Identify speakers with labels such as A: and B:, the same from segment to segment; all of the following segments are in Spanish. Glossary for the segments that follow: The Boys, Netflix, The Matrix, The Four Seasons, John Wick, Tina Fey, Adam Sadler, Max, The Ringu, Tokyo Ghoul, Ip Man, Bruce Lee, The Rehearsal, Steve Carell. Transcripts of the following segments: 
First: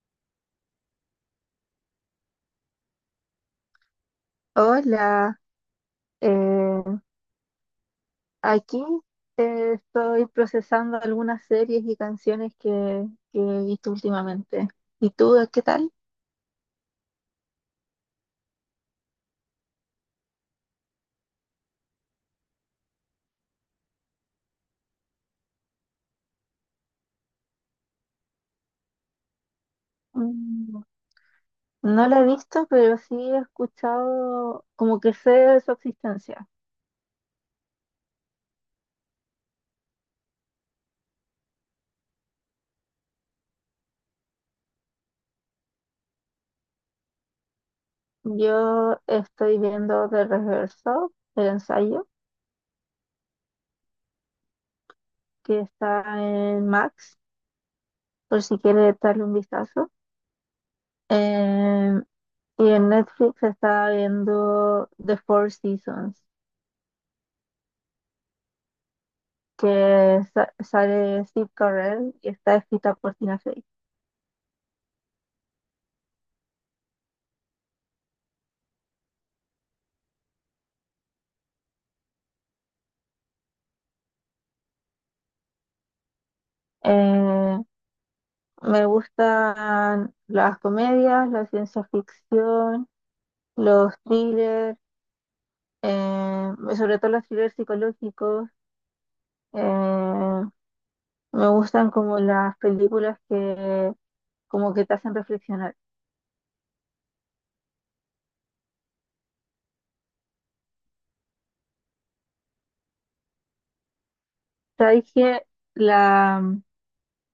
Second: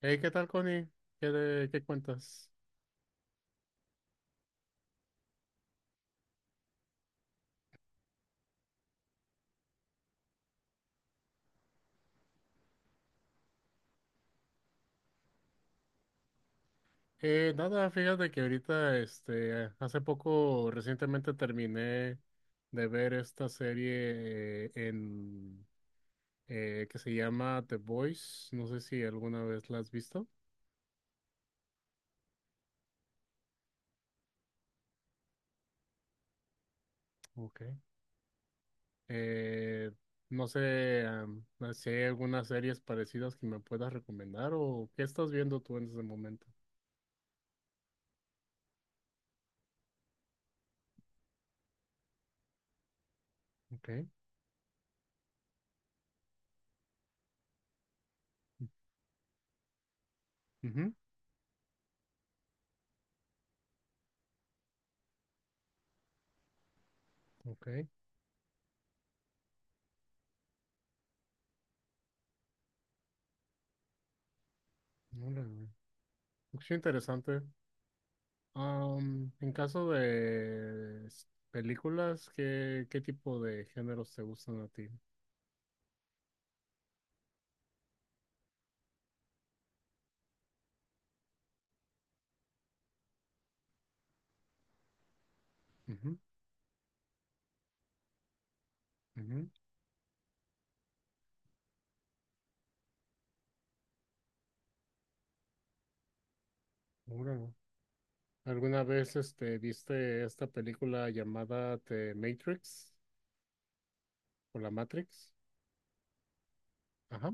A: Hey, ¿qué tal, Connie? ¿Qué, qué cuentas?
B: Hola, eh, aquí estoy procesando algunas series y canciones que he visto últimamente. ¿Y tú, qué tal?
A: Nada, fíjate que ahorita, este, hace poco, recientemente terminé de ver esta serie en que se llama The Boys. No sé si alguna vez la has visto.
B: Mm, no la he visto, pero sí he escuchado, como que sé de su existencia.
A: Okay. Eh, no sé si hay algunas series parecidas que me puedas recomendar o qué estás viendo tú en ese momento.
B: Yo estoy viendo The Rehearsal, el ensayo,
A: Okay.
B: que está en Max, por si quieres darle un vistazo.
A: Ujú.
B: Em, y en Netflix está viendo The Four Seasons.
A: Okay.
B: Sale Steve Carell y está escrita por Tina Fey.
A: Órale. Es interesante. Am, en caso de películas, ¿qué, qué tipo de géneros te gustan a ti?
B: Eh, Me gustan las comedias, la ciencia ficción, los thrillers,
A: Ujú,
B: eh, sobre todo los thrillers psicológicos.
A: ujú,
B: Eh, Me gustan como las películas que como que te hacen reflexionar.
A: ahora, ¿alguna vez este, viste esta película llamada The Matrix o La
B: Sabes
A: Matrix?
B: que la,
A: Ajá.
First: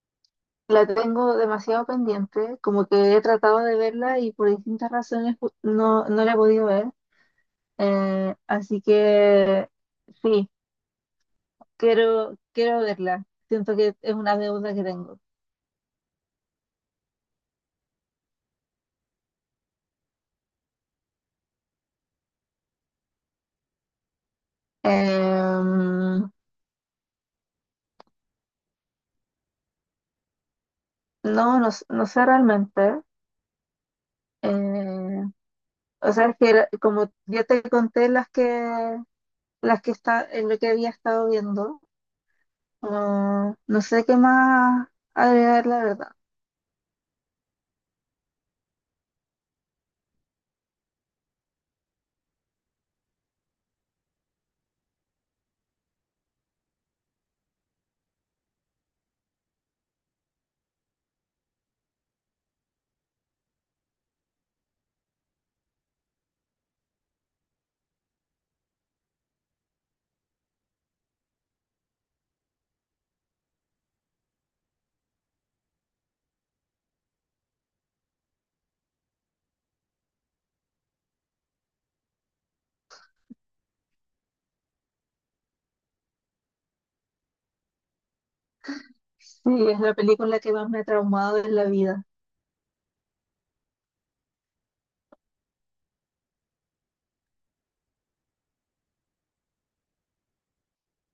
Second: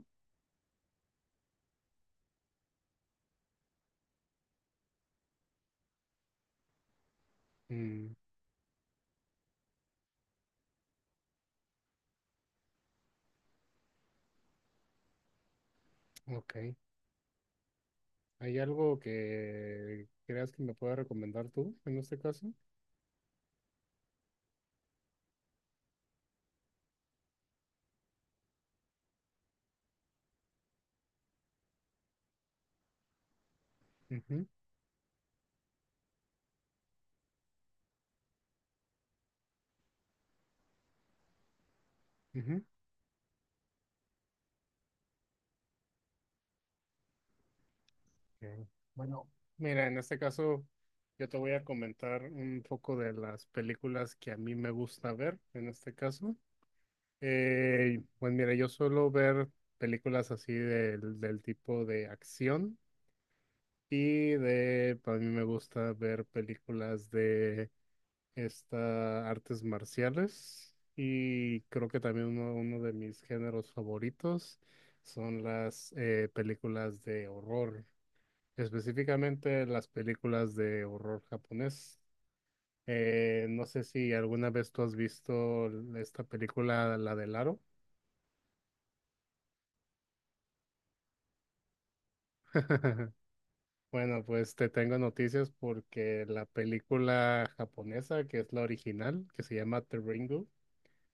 B: la tengo demasiado pendiente, como que he tratado de verla y por distintas razones no la he podido ver.
A: Mm,
B: Así que sí, quiero verla. Siento que es una deuda que tengo.
A: ok. ¿Hay algo que creas que me pueda recomendar tú en este caso?
B: Em, no, no sé realmente.
A: Ujú,
B: Eh, o sea, como ya te conté las que está, en lo que había estado viendo,
A: ujú.
B: no sé qué más agregar, la verdad.
A: Ok. Bueno, mira, en este caso yo te voy a comentar un poco de las películas que a mí me gusta ver, en este caso. Pues mira, yo suelo ver películas así del tipo de acción y de, para mí me gusta ver películas de esta, artes marciales y creo que también uno de mis géneros favoritos son las películas de horror, específicamente las películas de horror japonés. No sé si alguna vez tú has visto esta película, la del Aro.
B: Sí, es la película que más me ha traumado en la vida.
A: Bueno, pues te tengo noticias porque la película japonesa, que es la original, que se llama The Ringu,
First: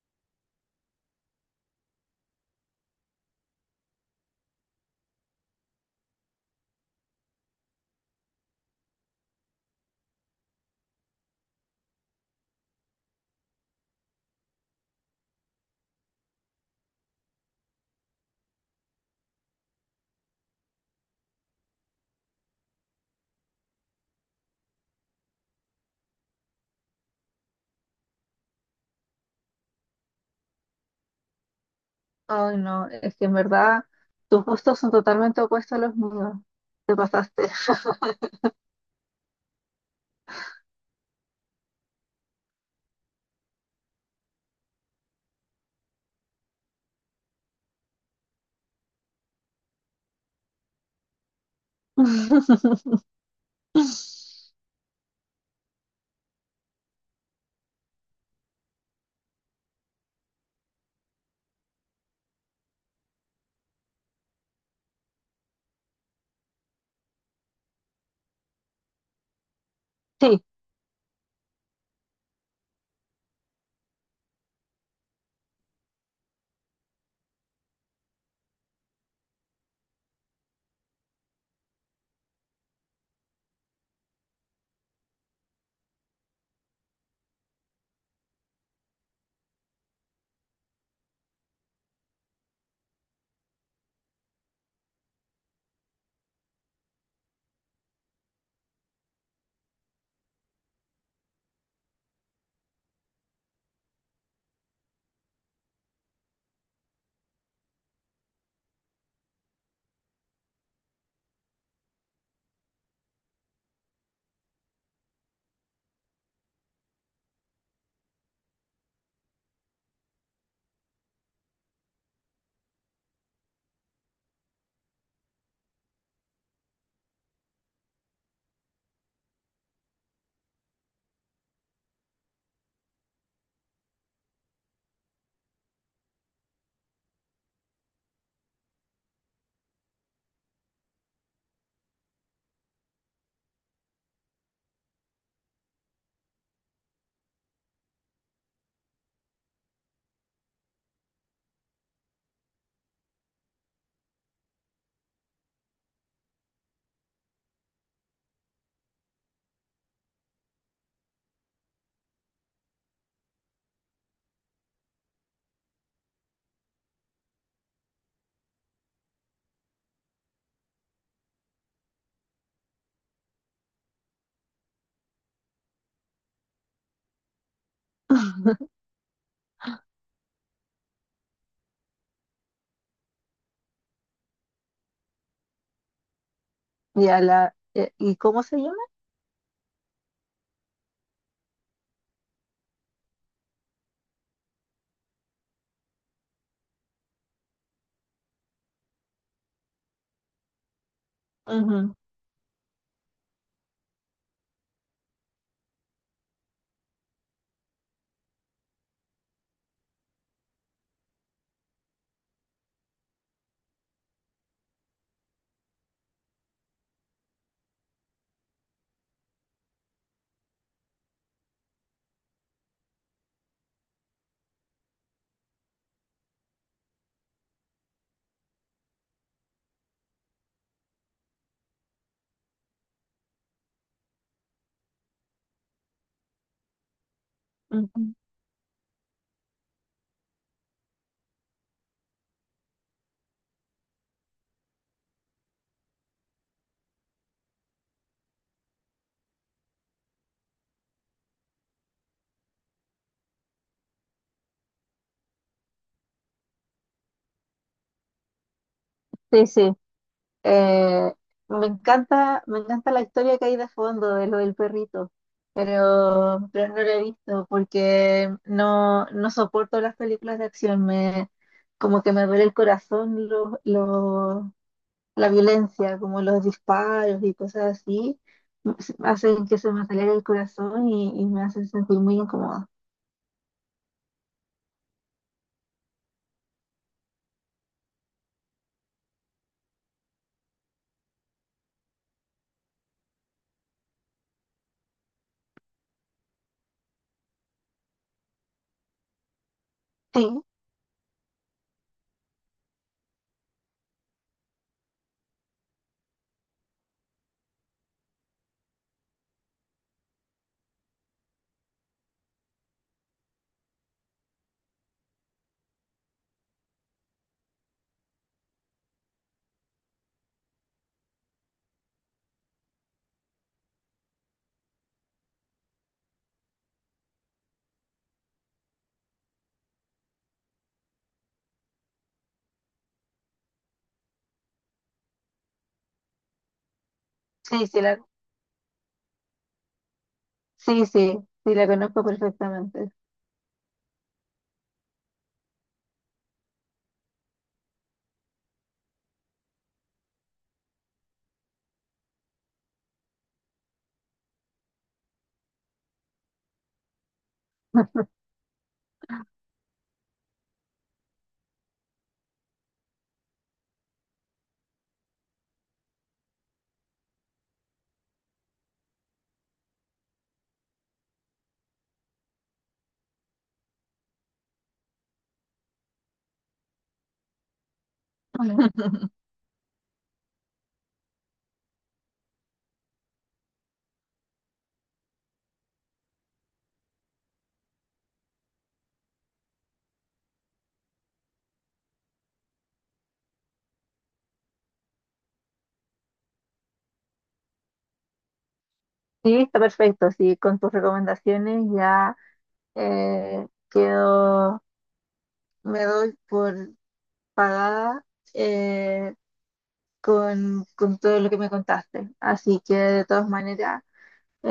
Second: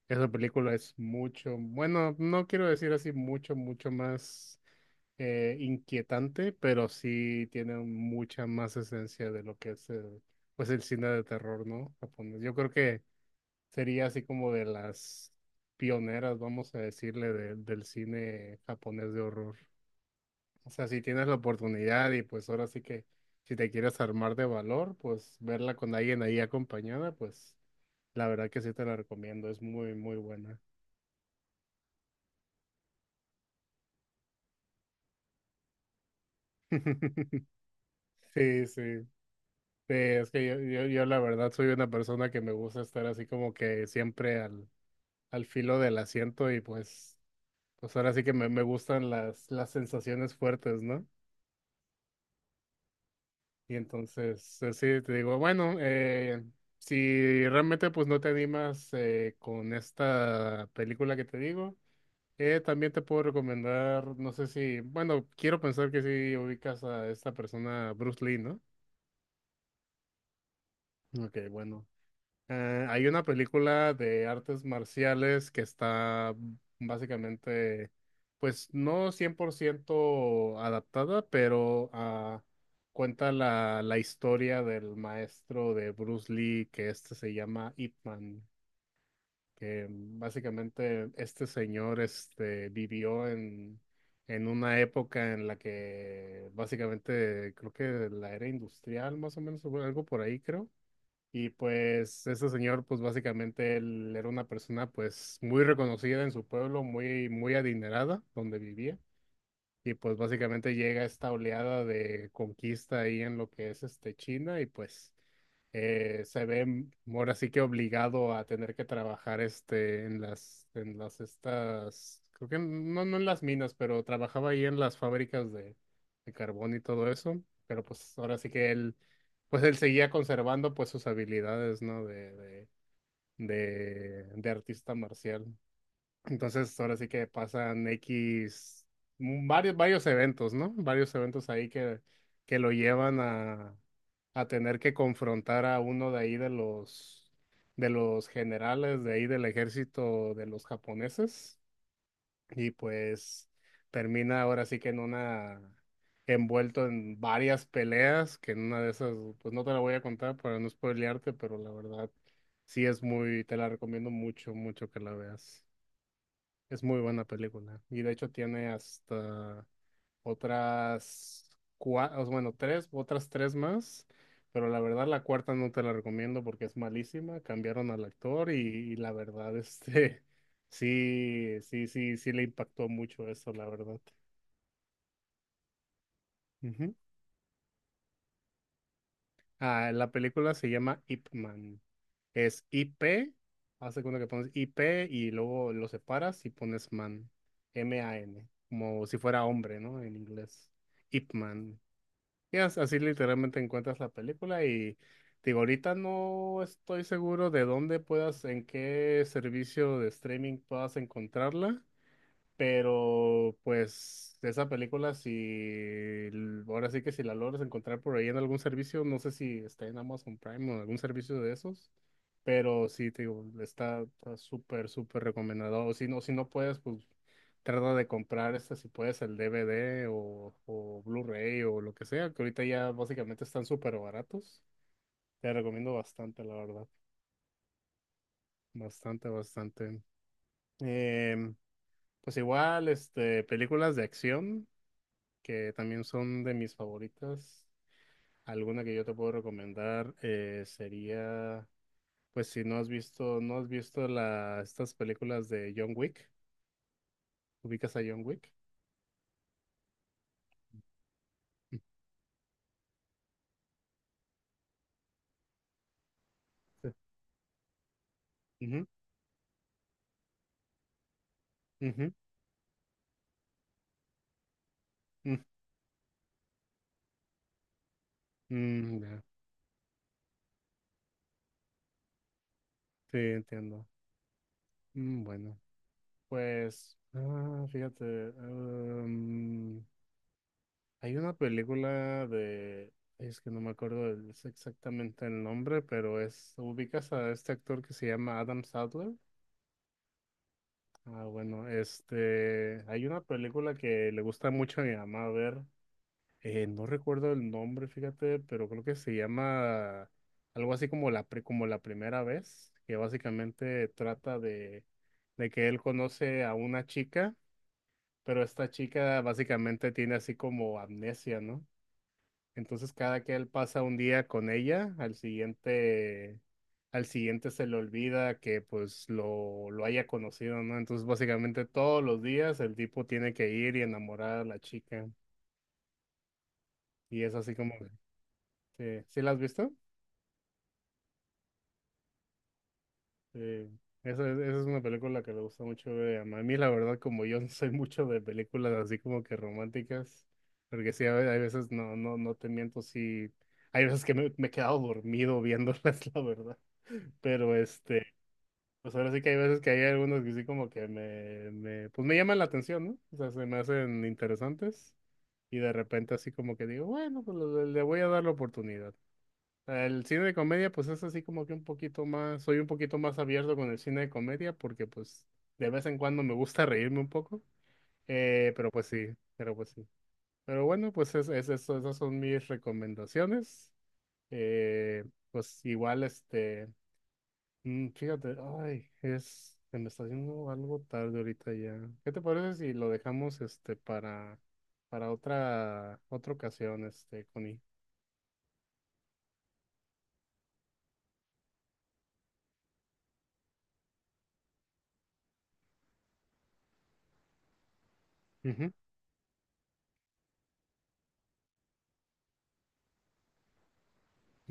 A: esa película es mucho, bueno, no quiero decir así mucho, mucho más inquietante, pero sí tiene mucha más esencia de lo que es el, pues el cine de terror, ¿no? Japonés. Yo creo que sería así como de las pioneras, vamos a decirle, del cine japonés de horror. O sea, si tienes la oportunidad y pues ahora sí que si te quieres armar de valor, pues verla con alguien ahí acompañada, pues la verdad que sí te la recomiendo, es muy, muy buena.
B: Ay, no, es que en verdad tus gustos son totalmente opuestos a los míos. Te pasaste.
A: Sí, sí. Sí, es que yo la verdad soy una persona que me gusta estar así como que siempre al, al filo del asiento y pues, pues ahora sí que me gustan las sensaciones fuertes, ¿no? Y entonces, así te digo, bueno, si realmente pues no te animas con esta película que te digo, también te puedo recomendar, no sé si, bueno, quiero pensar que sí ubicas a esta persona, Bruce Lee, ¿no?
B: Sí,
A: Ok, bueno, hay una película de artes marciales que está básicamente, pues no 100% adaptada, pero cuenta la, la historia del maestro de Bruce Lee, que este se llama Ip Man, que básicamente este señor este, vivió en una época en la que básicamente creo que la era industrial más o menos, o algo por ahí creo y pues ese señor, pues básicamente él era una persona pues muy reconocida en su pueblo, muy, muy adinerada donde vivía. Y pues básicamente llega esta oleada de conquista ahí en lo que es este China y pues se ve ahora sí que obligado a tener que trabajar este en las estas creo que no no en las minas, pero trabajaba ahí en las fábricas de carbón y todo eso, pero pues ahora sí que él pues él seguía conservando pues sus habilidades, ¿no? de artista marcial. Entonces, ahora sí que pasan X, mm, varios, varios eventos, ¿no? Varios eventos ahí que lo llevan a tener que confrontar a uno de ahí de los generales de ahí del ejército de los japoneses. Y pues termina ahora sí que en una, envuelto en varias peleas, que en una de esas, pues no te la voy a contar para no spoilearte, pero la verdad, sí es muy, te la recomiendo mucho, mucho que la veas. Es muy buena película. Y de hecho tiene hasta otras cuatro, bueno, tres, otras tres más. Pero la verdad la cuarta no te la recomiendo porque es malísima. Cambiaron al actor y la verdad, este, sí, sí, sí, sí le impactó mucho eso, la verdad. Ujú.
B: y a la. ¿Y cómo se llama?
A: Ah, la película se llama Ip Man. Es I P, hace cuenta que pones I P y luego lo separas y pones man, M-A-N, como si fuera hombre, ¿no? En inglés. Ip Man.
B: Ujú,
A: Y así literalmente encuentras la película y digo, ahorita no estoy seguro de dónde puedas, en qué servicio de streaming puedas encontrarla. Pero pues esa película, si ahora sí que si la logras encontrar por ahí en algún servicio, no sé si está en Amazon Prime o en algún servicio de esos, pero sí, te digo, está súper, súper recomendado. O si no, si no puedes, pues trata de comprar este, si puedes, el DVD o Blu-ray o lo que sea, que ahorita ya básicamente están súper baratos. Te recomiendo bastante, la verdad.
B: ujú.
A: Bastante, bastante. Em, pues igual, este, películas de acción. Que también son de mis favoritas. Alguna que yo te puedo recomendar sería, pues si no has visto, no has visto la, estas películas de John Wick, ¿ubicas a John Wick?
B: Sí, sí. Eh, Me encanta, me encanta la historia que hay de fondo de lo del perrito, pero no
A: Sí.
B: la he visto porque
A: Ujú,
B: no soporto las películas de acción. Como
A: ujú,
B: que me duele el corazón la
A: mm,
B: violencia, como los disparos y cosas así,
A: mm, ya.
B: hacen que se me acelere el corazón y me hacen sentir muy incómoda.
A: Sí, entiendo. Mm. Bueno, pues, ah, fíjate, em, hay una película de, es que no me acuerdo es exactamente el nombre, pero es, ubicas a este actor que se llama Adam Sadler.
B: Sí.
A: Ah, bueno, este, hay una película que le gusta mucho a mi mamá ver, no recuerdo el nombre, fíjate, pero creo que se llama algo así como la, como la primera vez, que básicamente trata de que él conoce a una chica, pero esta chica básicamente tiene así como amnesia, ¿no? Entonces cada que él pasa un día con ella, al siguiente se le olvida que pues lo haya conocido, ¿no? Entonces básicamente todos los días el tipo tiene que ir y enamorar a la chica. Y es así
B: Sí,
A: como,
B: sí,
A: ¿sí, sí la has visto?
B: sí, sí, sí, la conozco perfectamente.
A: Sí. Esa, esa es una película que le gusta mucho ver a mí, la verdad, como yo no soy mucho de películas así como que románticas, porque sí, hay veces, no, no, no te miento, sí, hay veces que me he quedado dormido viéndolas, la verdad. Pero este, pues ahora sí que hay veces que hay algunos que sí como que me, pues me llaman la atención, ¿no? O sea, se me hacen interesantes y de repente así como que digo, bueno, pues le voy a dar la oportunidad. El cine de comedia, pues es así como que un poquito más, soy un poquito más abierto con el cine de comedia porque pues de vez en cuando me gusta reírme un poco, pero pues sí, pero pues sí. Pero bueno, pues es eso, esas son mis recomendaciones. Eh, pues igual este... Mm, fíjate, ay, es, se me está haciendo algo tarde ahorita ya. ¿Qué te parece si lo dejamos este para otra, otra ocasión, este, Connie?
B: Sí, está perfecto. Sí, con tus recomendaciones ya quedo, me doy por pagada,
A: Ujú.
B: eh, con todo lo que me contaste. Así que de todas maneras,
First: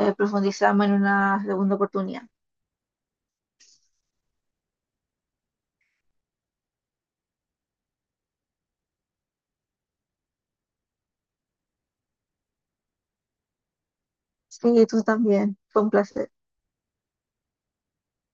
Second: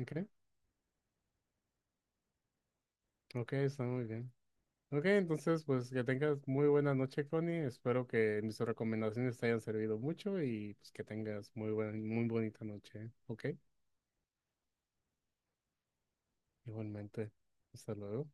A: Ok,
B: profundizamos en una segunda oportunidad.
A: ok, está muy bien. Ok, entonces pues que tengas muy buena noche, Connie. Espero que mis recomendaciones te hayan servido mucho y pues que tengas muy buena, muy bonita noche. ¿Eh? Ok,
B: Sí, tú también. Fue un placer.
A: igualmente. Hasta luego.